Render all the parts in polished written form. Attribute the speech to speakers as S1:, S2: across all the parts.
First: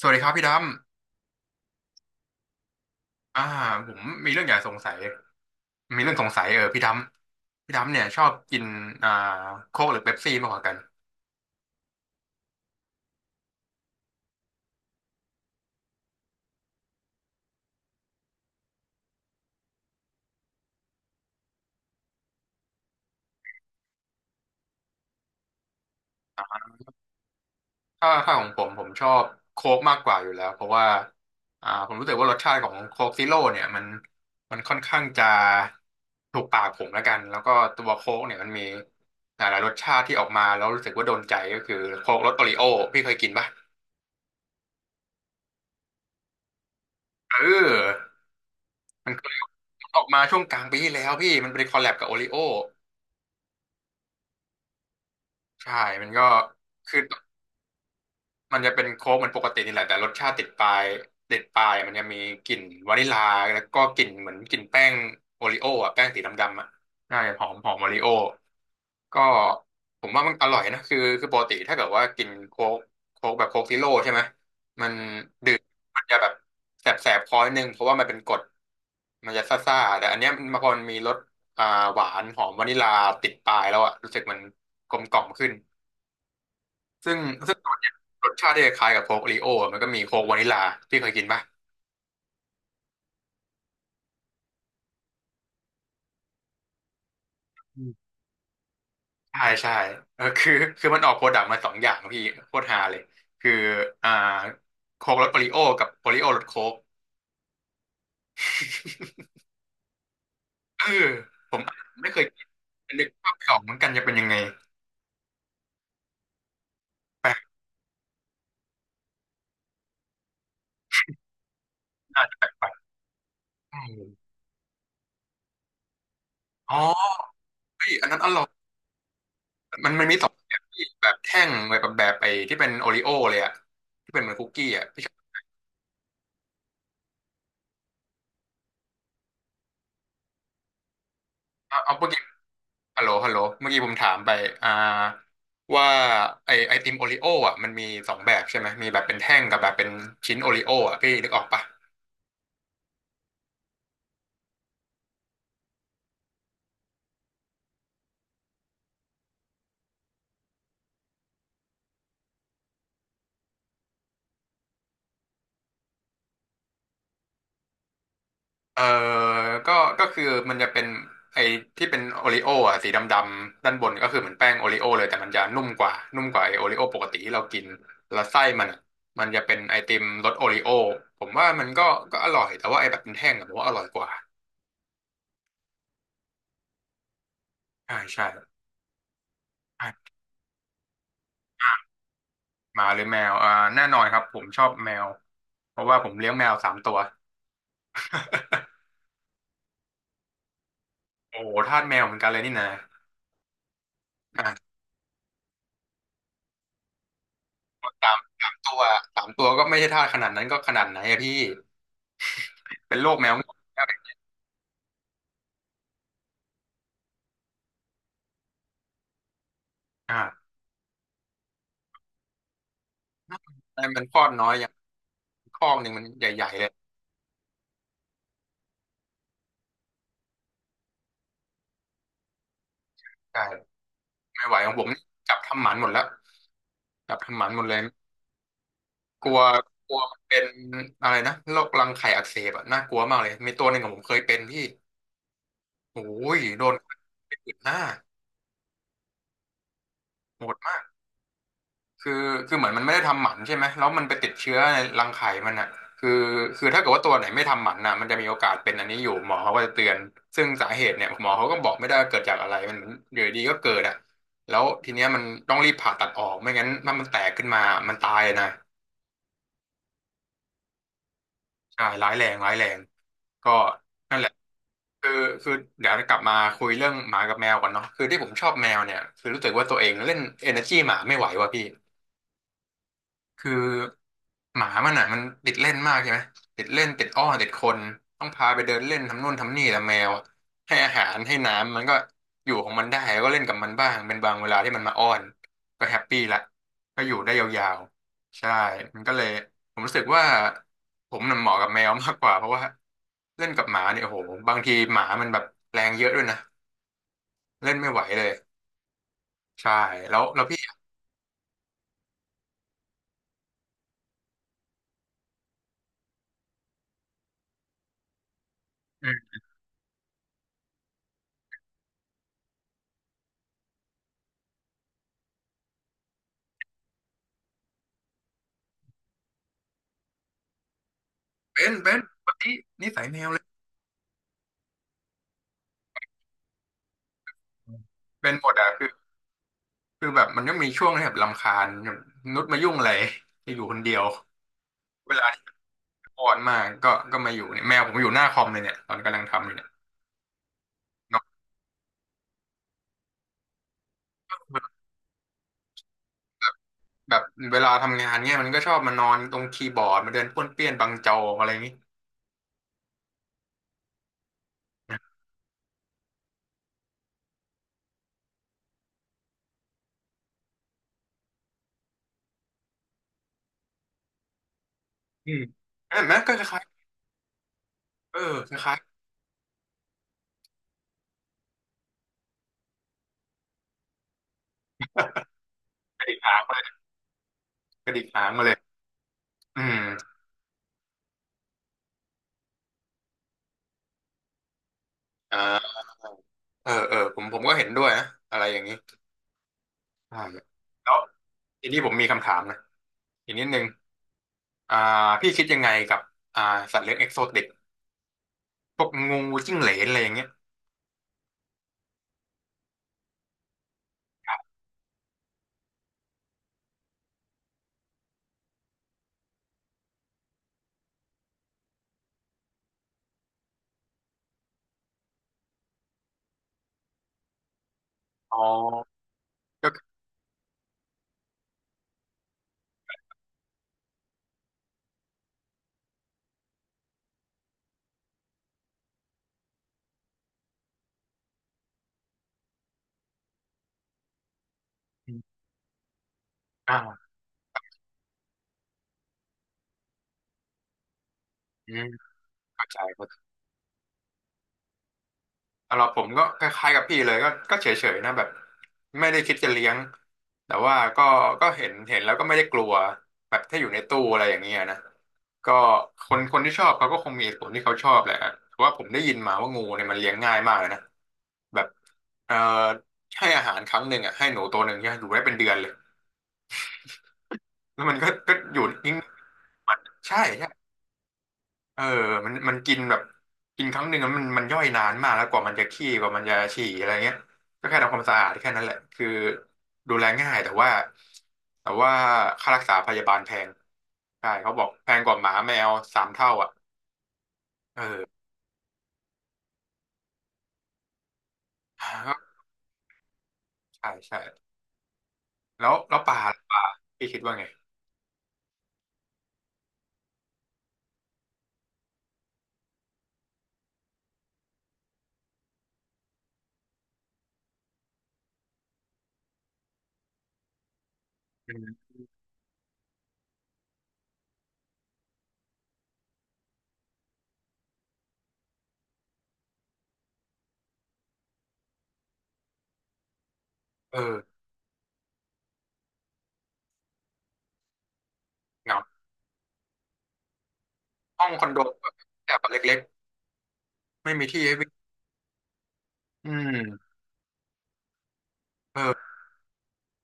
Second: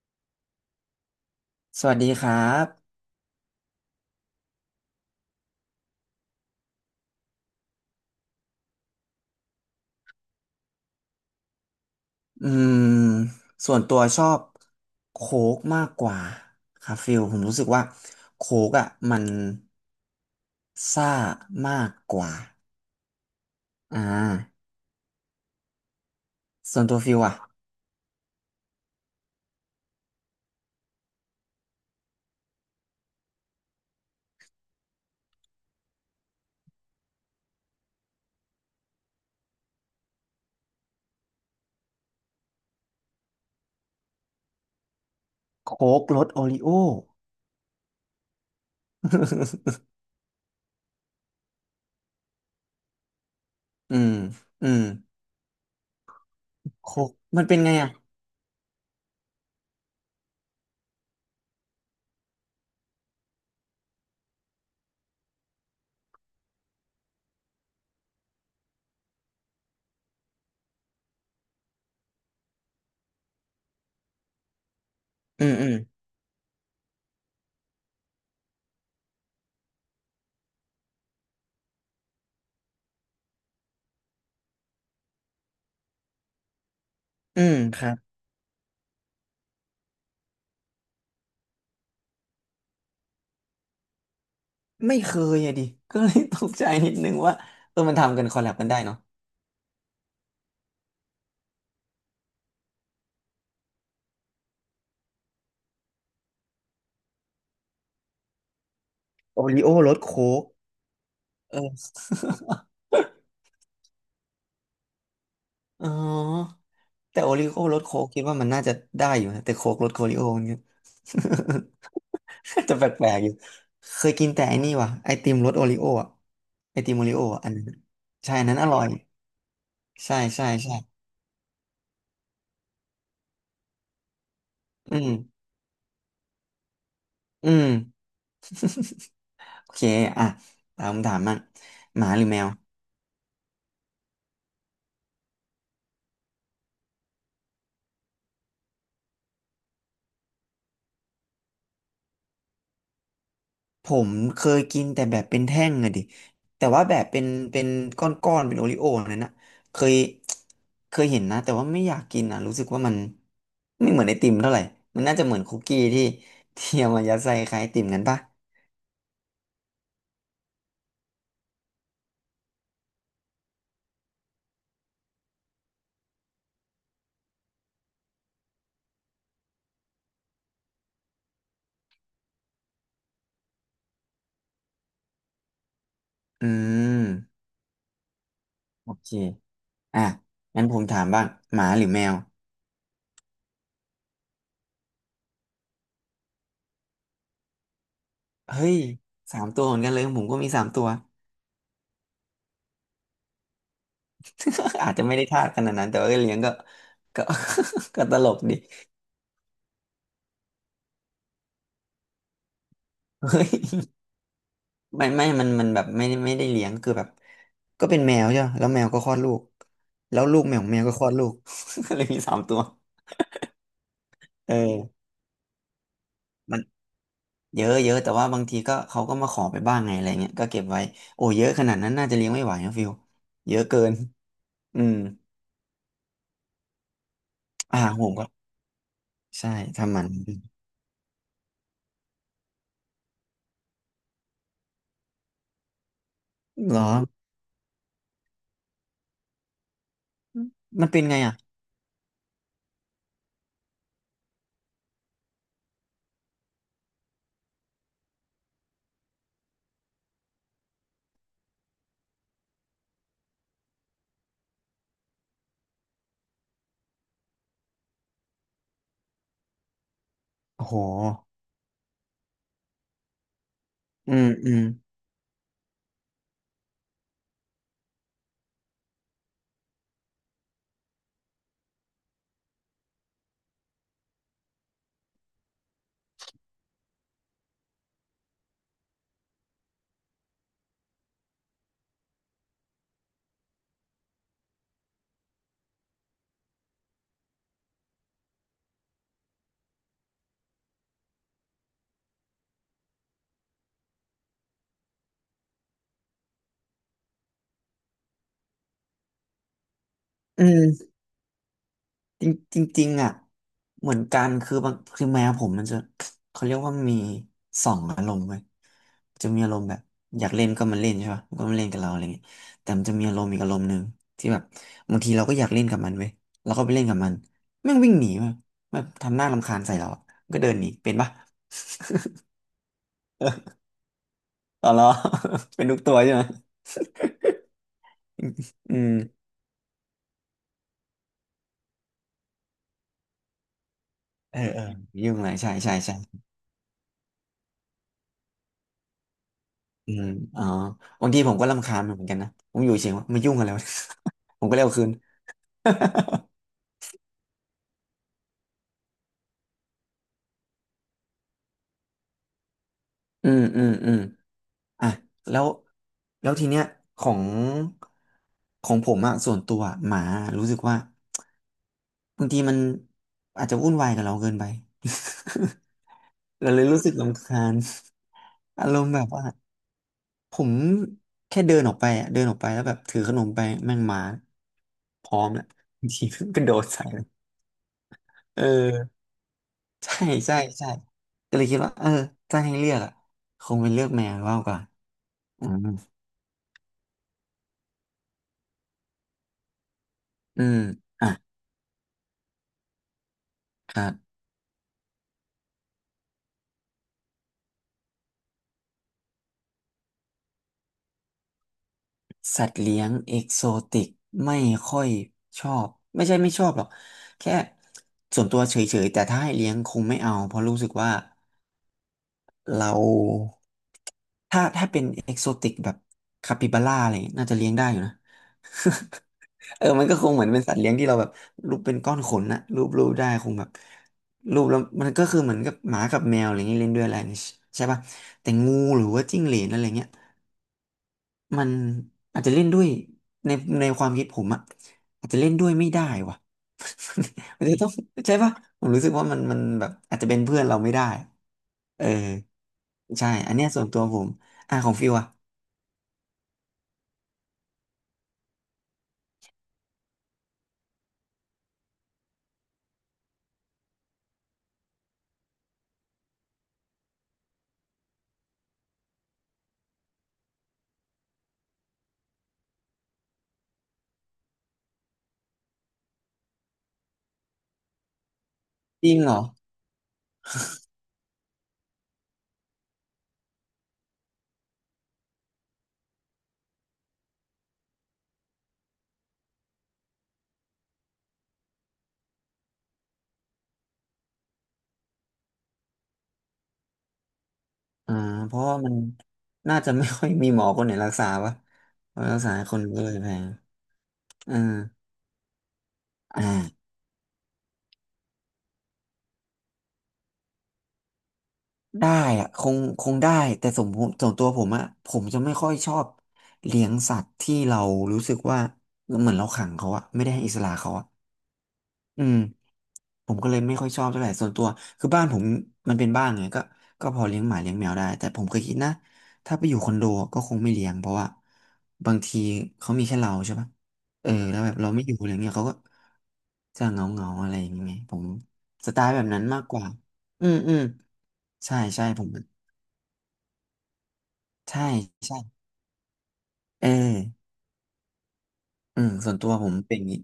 S1: สวัสดีครับพี่ด
S2: สวัสดีครับ
S1: ำผมมีเรื่องอยากสงสัยมีเรื่องสงสัยพี่ดำเนี่ยชอบกินอ่าโค้กหรือเป๊ปซี่มากกว่ากัน
S2: อืม ส่วนตัวชอบโค้กมากกว่าครับฟิลผมรู้สึกว่าโค้กอ่ะมันซ่ามากกว่าอ่าส่วนตัวฟิลอ่ะ
S1: ถ้าของผมชอบโค้กมากกว่าอยู่แล้วเพราะว่าผมรู้สึกว่ารสชาติของโค้กซีโร่เนี่ยมันค่อนข้างจะถูกปากผมแล้วกันแล้วก็ตัวโค้กเนี่ยมันมีหลายๆรสชาติที่ออกมาแล้วรู้สึกว่าโดนใจก็คือโค้กรสโอริโอพี่เคยกินปะ
S2: โค้กรสโอริโอ
S1: เออมันเคย ออกมาช่วงกลางปีที่แล้วพี่มันเป็นคอลแลบกับโอริโอ
S2: อืมอืม
S1: ใช่มันก็คือ
S2: โค้กมันเป็นไงอ่ะ
S1: มันจะเป็นโค้กเหมือนปกตินี่แหละแต่รสชาติติดปลายติดปลายมันจะมีกลิ่นวานิลลาแล้วก็กลิ่นเหมือนกลิ่นแป้งโอริโอ้อะแป้งสีดำๆอ่ะใช่หอมหอมโอริโอก็ผมว่ามันอร่อยนะคือปกติถ้าเกิดว่ากินโค้กแบบโค้กซีโร่ใช่ไหมมัน
S2: อื
S1: ดื่
S2: ม
S1: ม
S2: อืม
S1: มันจะแบบแสบแสบคอนิดนึงเพราะว่ามันเป็นกรดมันจะซ่าๆแต่อันเนี้ยมันพอมันมีรสอ่าหวานหอมวานิลลาติดปลายแล้วอ่ะรู้สึกมันกลมกล่อมขึ้น ซึ่งซึ่งตัว
S2: ครั
S1: เนี้ย
S2: บ
S1: รสชาติที่คล้ายกับโค้กโอรีโออะมันก็มีโค้กวานิลาพี่เคยกินปะ
S2: ไม่เคยอะดิก็เลยตกใจนิดนึงว่าเออ
S1: อื
S2: มั
S1: ม
S2: นทำกันคอลแลบกันได้เนาะ
S1: ใช่ใช่เออคือมันออกโปรดักต์มาสองอย่างพี่โคตรฮาเลยคืออ่าโค้กรสโอริโอกับโอริโอรสโค้ก
S2: โอริโอรสโค้ก
S1: เออผ
S2: เอ
S1: มไม่เคย
S2: อ
S1: กินนึกภาพไม่ออกเหมือนกันจะเป็นยังไง
S2: อ๋อ แต่
S1: แปล
S2: โอ
S1: ก
S2: ริโอ้รสโค้กคิดว่ามันน่าจะได้อยู่นะแต่โค้กรสโอริโอมันก็
S1: น่าจะแปลกไป
S2: จะแปลกๆอยู่
S1: อ
S2: เคย
S1: ม
S2: กินแต่ไอ้นี่ว่ะไอติมรสโอริโออ่ะ
S1: อ๋อ
S2: ไอติมโอริโออะอันนั้น
S1: เฮ้ยอันนั้นอ
S2: ใช่
S1: ร่
S2: อั
S1: อ
S2: น
S1: ย
S2: นั้นอร่อย
S1: มัน
S2: ใช่
S1: มีสอง
S2: ใช่
S1: แบบ
S2: ใช่
S1: พี่แบบแท่งแบบไอ้ที่เป็นโอริโอเลยอะที่เป็นเหมือนคุกกี้อะ
S2: อื
S1: พี่ช
S2: ม
S1: อบ
S2: อืมโอเคอ่ะตามคำถามมั่ง
S1: เอาเอา
S2: ห
S1: ไป
S2: มาหรือแมว
S1: ฮัลโหลเมื่อกี้ผมถามไปอ่าว่าไอติมโอริโออ่ะมันมีสองแบบใช่ไหมมีแบบเป็นแท่งกับแบบเป็นชิ้นโอริโออ่ะพี่นึกออกปะ
S2: ผมเคยกินแต่แบบเป็นแท่งอะดิแต่ว่าแบบเป็นเป็นก้อนๆเป็นโอริโอ้นั่นนะเคยเห็นนะแต่ว่าไม่อยากกินอ่ะรู้สึกว่ามันไม่เหมือนไอติมเท่าไหร่มันน่าจะเหมือนคุกกี้ที่เอามายัดใส่คล้ายไอติมกันปะ
S1: เออก็ก็คือมันจะเป็นไอ้ที่เป็นโอริโออ่ะสีดำๆด้านบนก็คือเหมือนแป้งโอริโอเลยแต่มันจะนุ่มกว่านุ่มกว่าไอ้โอริโอปกติที่เรากินแล้วไส้มันอะมันจะเป็นไอติมรสโอริโอผมว่ามันก็ก็อร่อยแต่ว่าไอ้แบบเป็นแท่งอะผมว่าอร่อยกว่า
S2: อืม
S1: ใช่ใช่
S2: โอเค
S1: ใ
S2: อ่ะงั้นผมถามบ้างหมาห
S1: ช่
S2: รือแมว
S1: หมาหรือแมวแน่นอนครับผมชอบแมว เพราะว่าผมเลี้ยงแมวสามตัว
S2: เฮ้ยสามตัวเหมือนกันเลยของผมก็มีสามตัว
S1: โอ้โหทาสแมวเหมือนกันเลยนี่นะอ่ะ
S2: อาจจะไม่ได้ทาสขนาดนั้นแต่ว่าเลี้ยงก็ก็ ก็
S1: สา
S2: ต
S1: ม
S2: ลก
S1: สาม
S2: ดิ
S1: ตัวสามตัวก็ไม่ใช่ทาสขนาดนั้นก็ขนาดไหนอะพี่เป็นโรคแมว
S2: เฮ้
S1: ง่
S2: ย
S1: วง
S2: ไม่มันแบบไม่ได้เลี้ยงคือแบบก็เป็นแมวใช่ปะแล้วแมวก็คลอดลูกแล้วลู
S1: อ่า
S2: กแมวของแมวก็คลอดลูก ก็เลยมีสามตัว
S1: แต่มันคลอดน้อย
S2: เออ
S1: อย่างคอกหนึ่งมันใหญ่
S2: มั
S1: ๆ
S2: น
S1: เลย
S2: เยอะเยอะแต่ว่าบางทีก็เขาก็มาขอไปบ้างไงอะไรเงี้ยก็เก็บไว้โอ้เยอะขนาดนั้นน่าจะเลี้ยงไม่ไหวนะฟิล
S1: ใช่
S2: เยอะเกิน
S1: ไม่ไหวของ
S2: อื
S1: ผม
S2: ม
S1: นี่จับทำหมันหมดแล้วจับทำหมันหมดเล
S2: อะ
S1: ย
S2: หารผมก็
S1: กลัว
S2: ใช่
S1: ก
S2: ทำ
S1: ลั
S2: ห
S1: ว
S2: มัน
S1: มันเป็นอะไรนะโรครังไข่อักเสบอะน่ากลัวมากเลยมีตัวหนึ่งของผมเคยเป็นพี่โอ้ยโดน
S2: เหรอ
S1: เป็นหน้าโหดมาก
S2: มันเป็นไงอ่ะ
S1: คือคือเหมือนมันไม่ได้ทำหมันใช่ไหมแล้วมันไปติดเชื้อในรังไข่มันอ่ะคือคือถ้าเกิดว่าตัวไหนไม่ทำหมันน่ะมันจะมีโอกาสเป็นอันนี้อยู่หมอเขาก็จะเตือนซึ่งสาเหตุเนี่ยหมอเขาก็บอกไม่ได้ว่าเกิดจากอะไรมันอยู่ดีๆก็เกิดอ่ะแล้วทีเนี้ยมันต้องรีบผ่าตัดออกไม่งั้นถ้ามันแตกขึ้นมามันตายนะ
S2: โอ้โห
S1: ใช่ร้ายแรงร้ายแรงก็
S2: อื
S1: นั่นแห
S2: ม
S1: ละ
S2: อืม
S1: คือคือเดี๋ยวกลับมาคุยเรื่องหมากับแมวก่อนเนาะคือที่ผมชอบแมวเนี่ยคือรู้สึกว่าตัวเองเล่น energy หมาไม่ไหวว่ะพี่ คือหมามันอ่ะมันติดเล่นมากใช่ไหมติดเล่นติดอ้อนติดคนต้องพาไปเดินเล่นทำนู่นทำนี่แต่แมวอะให้อาหารให้น้ำมันก็อยู่ของมันได้ก็เล่นกับมันบ้างเป็นบางเวลาที่มันมาอ้อนก็แฮปปี้ละก็อยู่ได้ยาวๆใช่มันก็เลยผมรู้สึกว่าผมน่ะเหมาะกับแมวมากกว่าเพราะว่าเล่นกับหมาเนี่ยโอ้โหบางทีหมามันแบบแรงเยอะด้วยนะเล่นไม่ไหวเลยใช่แล้วแล้
S2: อื
S1: วพี่
S2: ม จริงจริงจริงอ่ะเหมือนกันคือบางคือแมวผมมันจะเขาเรียกว่ามีสองอารมณ์เว้ย
S1: อื
S2: จะ
S1: ม
S2: มีอารมณ์แบบอยากเล่นก็มาเล่นใช่ป่ะก็มาเล่นกับเราอะไรเงี้ยแต่มันจะมีอารมณ์อีกอารมณ์หนึ่งที่แบบบางทีเราก็อยากเล่นกับมันเว้ยเราก็ไปเล่นกับมันแม่งวิ่งหนีมาแบบทำหน้ารำคาญใส่เราอะก็เดินหนีเป็นปะ
S1: เป็นวันนี้นิสัยแมวเลย
S2: อ๋อเหรอ เป็นทุกตัวใช่ไหม
S1: เป็นหมดอ่ะ
S2: อื
S1: คือ
S2: ม
S1: คือแบบมันก็มีช่วงที่แบบรำคาญแบบนุชมายุ่งอะไรจะอยู่คนเดียว
S2: เออเออยุ่
S1: เว
S2: งอะ
S1: ลา
S2: ไร
S1: ที่
S2: ใช่ใช่ใช่
S1: อ่อนมากก็มาอยู่เนี่ยแมวผมอยู่หน้าคอมเลยเนี่ยตอนกำลังทำอยู่เนี่ย
S2: อืมอ๋อบาง
S1: น
S2: ที
S1: อน
S2: ผมก็รำคาญมันเหมือนกันนะผมอยู่เฉยๆว่ามายุ่งอะไรวะ ผมก็
S1: แบบ
S2: เร็วคืน
S1: แบบเวลาทำงานเนี่ยมันก็ชอบมานอนตรงคีย์บอร์ดมาเดินป้วนเปี้ยนบังจออะไรอย่างงี้
S2: อืมอืมอืมอ่ะ
S1: นะ
S2: แล้วแล้วทีเนี้ยของของผมอะส่วนตัวอะหมารู้สึกว่าบางทีมันอาจจะวุ่นวายกับเราเกินไป
S1: อืมเห็นไหมก็ค
S2: เรา
S1: ล้า
S2: เล
S1: ย
S2: ยรู้สึกรำคาญ
S1: ๆเออค
S2: อา
S1: ล้า
S2: ร
S1: ย
S2: มณ์แบบว่าผมแค่เดินออกไปอะเดินออกไปแล้วแบบถือขนมไปแม่งหมาพร้อมแล้วบาง
S1: ๆก
S2: ที
S1: ระดิก
S2: มัน
S1: หา
S2: ก
S1: ง
S2: ระโด
S1: มา
S2: ด
S1: เลย
S2: ใส่เลย
S1: กระดิกหาง
S2: เอ
S1: มา
S2: อ
S1: เลยอืม
S2: ใช่ใช่ใช่ก็เลยคิดว่าเออถ้าให้เลือกอะคงเป็นเลือกแมวมากกว่าอืม
S1: อ่าเออเออผมก็เห็นด้วยนะอะไรอย่างนี้ใช่แ
S2: อืม
S1: ล้ว
S2: อ่ะ
S1: ทีนี้ผมมีคำถามนะอีกนิดนึง
S2: ครับ
S1: อ่าพี่คิดยังไงกับอ่าสัตว์เลี้ยงเอ็กโซติก พวกงูจิ้งเหลนอะไรอย่างเงี้ย
S2: สัตว์เลี้ยงเอกโซติกไม่ค่อยชอบไม่ใช่ไม่ชอบหรอกแค่ส่วนตัวเฉยๆแต่ถ้าให้เลี้ยงคงไม่เอาเพราะรู้สึกว่าเราถ้าเป็นเอกโซติกแบบคาปิบาร่าอะไรอย่างเงี้ยน่าจะเลี้ยงได้อยู่นะ
S1: อ๋อ
S2: เออ
S1: ก็คือ
S2: มันก็คงเหมือนเป็นสัตว์เลี้ยงที่เราแบบรูปเป็นก้อนขนนะรูปได้คงแบบรูปแล้วมันก็คือเหมือนกับหมากับแมวอะไรอย่างเงี้ยเล่นด้วยอะไรนี่ใช่ป่ะแต่งูหรือว่าจิ้งเหลนอะไรเงี้ย มันอาจจะเล่นด้วยในความคิดผมอะอาจจะเล่นด้วยไม่ได้ว่ะ
S1: อ่า
S2: มันจะต้องใช่ปะผมรู้สึกว่ามันแบบอาจจะเป็นเพื่อนเราไม่ได้
S1: อื
S2: เอ
S1: ม
S2: อ
S1: เข้าใจ
S2: ใช่
S1: เข้า
S2: อันเนี้ยส่วนตัวผมอ่ะของฟิวอะ
S1: สำหรับผมก็คล้ายๆกับพี่เลยก็เฉยๆนะแบบไม่ได้คิดจะเลี้ยงแต่ว่าก็เห็นแล้วก็ไม่ได้กลัวแบบถ้าอยู่ในตู้อะไรอย่างเงี้ยนะก็คนคนที่ชอบเขาก็คงมีเหตุผลที่เขาชอบแหละเพราะว่าผมได้ยินมาว่างูเนี่ยมันเลี้ยงง่ายมากเลยนะแบบเอ่อให้อาหารครั้งหนึ่งอ่ะให้หนูตัวหนึ่งใช่ไหมอยู่ได้เป็นเดือนเลยแล้วมันก็อยู่
S2: จ
S1: นิ่
S2: ริ
S1: ง
S2: งเหรอ
S1: ๆมันใช่ เออมันกินแบบกินครั้งหนึ่งอะมันย่อยนานมากแล้วกว่ามันจะขี้กว่ามันจะฉี่อะไรเงี้ย ก็แค่ทำความสะอาดแค่นั้นแหละคือดูแลง่ายแต่ว่าค่ารักษาพยาบาลแพงใช่เขาบอกแพงกว่าหมาแมว3 เท่าอ่ะเอ
S2: อ่า
S1: อ
S2: เพราะว่ามันน่าจะไม่ค่อยมีหมอคนไหนรักษาวะ
S1: ก
S2: เพราะ
S1: ็
S2: รักษาคนก็เลยแพง
S1: ใช่ใช่
S2: อ่า
S1: แล้วป่า
S2: อ
S1: ล่ะป่า
S2: ่า
S1: พี่คิดว่าไง
S2: ได้อะคงได้แต่สมผมส่วนตัวผมอะผมจะไม่ค่อยชอบเลี้ยงสัตว์ที่เรารู้สึกว่าเหมือนเราขังเขาอะไม่ได้ให้อิสระเขาอะ
S1: อืม
S2: อืมผมก็เลยไม่ค่อยชอบเท่าไหร่ส่วนตัวคือบ้านผมมันเป็นบ้านไงก็พอเลี้ยงหมาเลี้ยงแมวได้แต่ผมเคยคิดนะถ้าไปอยู่คอนโดก็คงไม่เลี้ยงเพราะว่าบางทีเขามีแค่เราใช่ปะ
S1: เอ
S2: เออ
S1: อ
S2: แล้วแบบเราไม่อยู่อะไรเงี้ยเขาก็จะเหงาเงาอะไรอย่างเงี้ยผม
S1: เห
S2: ส
S1: งา
S2: ไตล์แบบนั้นมากกว่าอืมอืม
S1: ห้องคอน
S2: ใช่
S1: โด
S2: ใช่
S1: แบบ
S2: ผม
S1: แต่เล็กๆไม่มีที่ให้
S2: ใช่
S1: วิ่ง
S2: ใช่
S1: อื
S2: เอ
S1: ม
S2: อ
S1: เอ
S2: อืม
S1: อ
S2: ส่วนตัวผมเป็นอย่างนี้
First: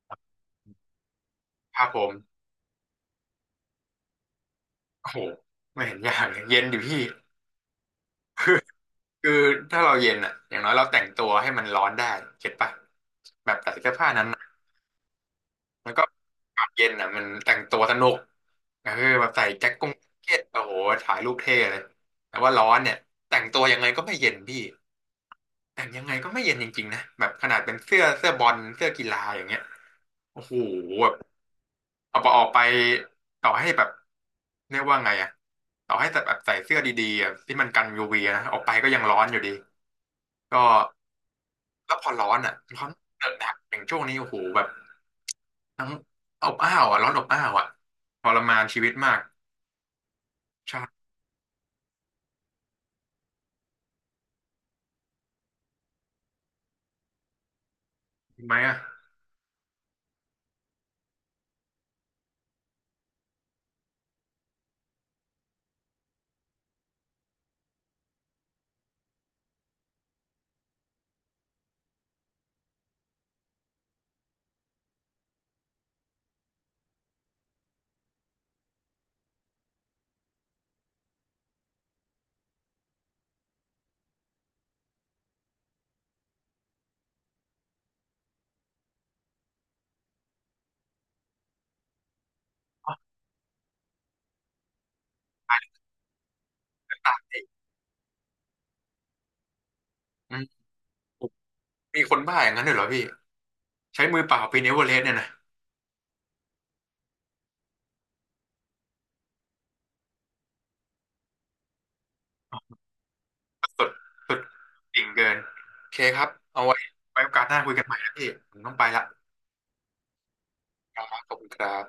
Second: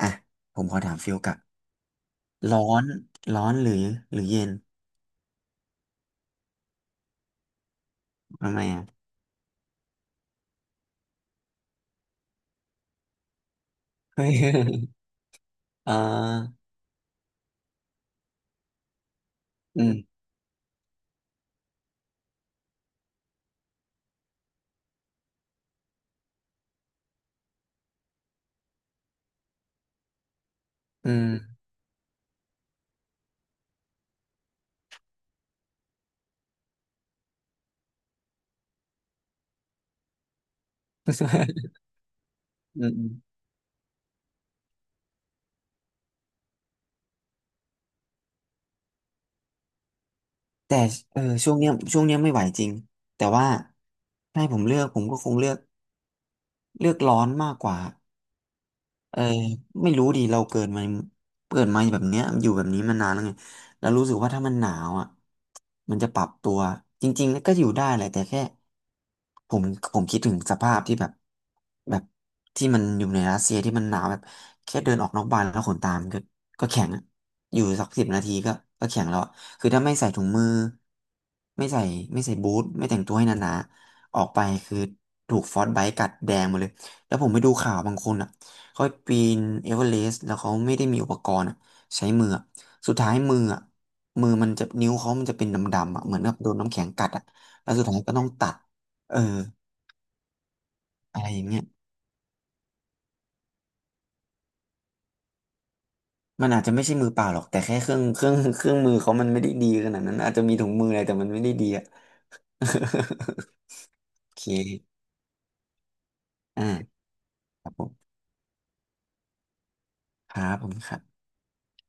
S2: อ่ะผมขอถามฟิลกลับ
S1: ครับผม
S2: ร้อนหรือเย็น
S1: โอ้โหไม่เห็นยากเลยเย็นด่พี่
S2: ทำไมอ่ะ
S1: คือถ้าเราเย็นอ่ะอย่างน้อยเราแต่งตัวให้มันร้อนได้เก็ตปะแบบใส่เสื้อผ้า
S2: เฮ้
S1: นั้น
S2: ย
S1: ๆ
S2: เอ
S1: แล้
S2: อ
S1: วก็อากาศเย็นอ่ะมันแต่งตัวสนุกเออแบบใส่แจ็ค
S2: อื
S1: กง
S2: ม
S1: แจ็คเก็ตโอ้โหถ่ายรูปเท่เลยแต่ว่าร้อนเนี่ยแต่งตัวยังไงก็ไม่เย็นพี่แต่งยังไงก็ไม่เย็นจริงๆนะแบบขนาดเป็นเสื้อบอลเสื้อกีฬาอย่างเงี้ยโอ้โหแบ
S2: อื
S1: บ
S2: ม
S1: เอาไปออกไปต่อให้แบบเรียกว่าไงอ่ะต่อให้แบบใส่เสื้อดีๆอะที่มันกันยูวีนะออกไปก็ยังร้อนอยู่ดี ก็ แล้วพอร้อนอ่ะ
S2: อื
S1: ร้อน
S2: มอืม
S1: เดือดหนักอย่างช่วงนี้โอ้โหแบบทั้งอบอ้าวอ่ะร้อนอบอ้าวอ่ะทรมานชีวิตมาก
S2: แต่
S1: ใช่
S2: เออช่วงเนี้ยไม่ไหวจริงแต่ว่าถ้าให้ผมเลือกผมก็คงเลือกเลือกร้อนมากกว่า
S1: ไหมอ่ะ
S2: เออไม่รู้ดิเราเกิดมาแบบเนี้ยอยู่แบบนี้มานานแล้วไงแล้วรู้สึกว่าถ้ามันหนาวอ่ะมันจะปรับตัวจริงๆก็อยู่ได้แหละแต่แค่ผมคิดถึงสภาพที่แบบแบบที่มันอยู่ในรัสเซียที่มันหนาวแบบแค่เดินออกนอกบ้านแล้วขนตามนก็แข็งอะอยู่สัก10 นาทีก็แข็งแล้วอะคือถ้าไม่ใส่ถุงมือไม่ใส่บูทไม่แต่งตัวให้หนาๆออกไปคือถูกฟรอสต์ไบต์กัดแดงหมดเลยแล้วผมไปดูข่าวบางคนอ่ะ เขาปีนเอเวอเรสต์แล้วเขาไม่ได้มีอุปกรณ์อะใช้มืออะ
S1: อ๋
S2: สุดท้า
S1: อ
S2: ยมืออะมือมันจะนิ้วเขามันจะเป็นดำๆอะเหมือนกับโดนน้ำแข็งกัดอะแล้วสุดท้ายก็ต้องตัดเออ
S1: อืม
S2: อะไรอย่างเงี้ย
S1: มีคนบ้าอย่างนั้นด้วยเหรอพี่ใช้มือเปล่าปีนเอเวอเรสต์เนี่ยนะ
S2: มันอาจจะไม่ใช่มือเปล่าหรอกแต่แค่เครื่อง เครื่องมือเขามันไม่ได้ดีขนาดนั้นอาจจะมีถุงมืออะไรแต่มันไม่ได้ดีอะ
S1: สุด
S2: โอ
S1: สุด
S2: เค
S1: จริ่งเกินโอเคครับเอา
S2: อ่า
S1: ไว้ไว้โอกาสหน้า
S2: ครั
S1: คุ
S2: บ
S1: ย
S2: ผ
S1: กัน
S2: ม
S1: ใหม่นะพี่ผมต้องไปละ
S2: ค
S1: ค
S2: รั
S1: รับ
S2: บ
S1: ขอบคุณครับ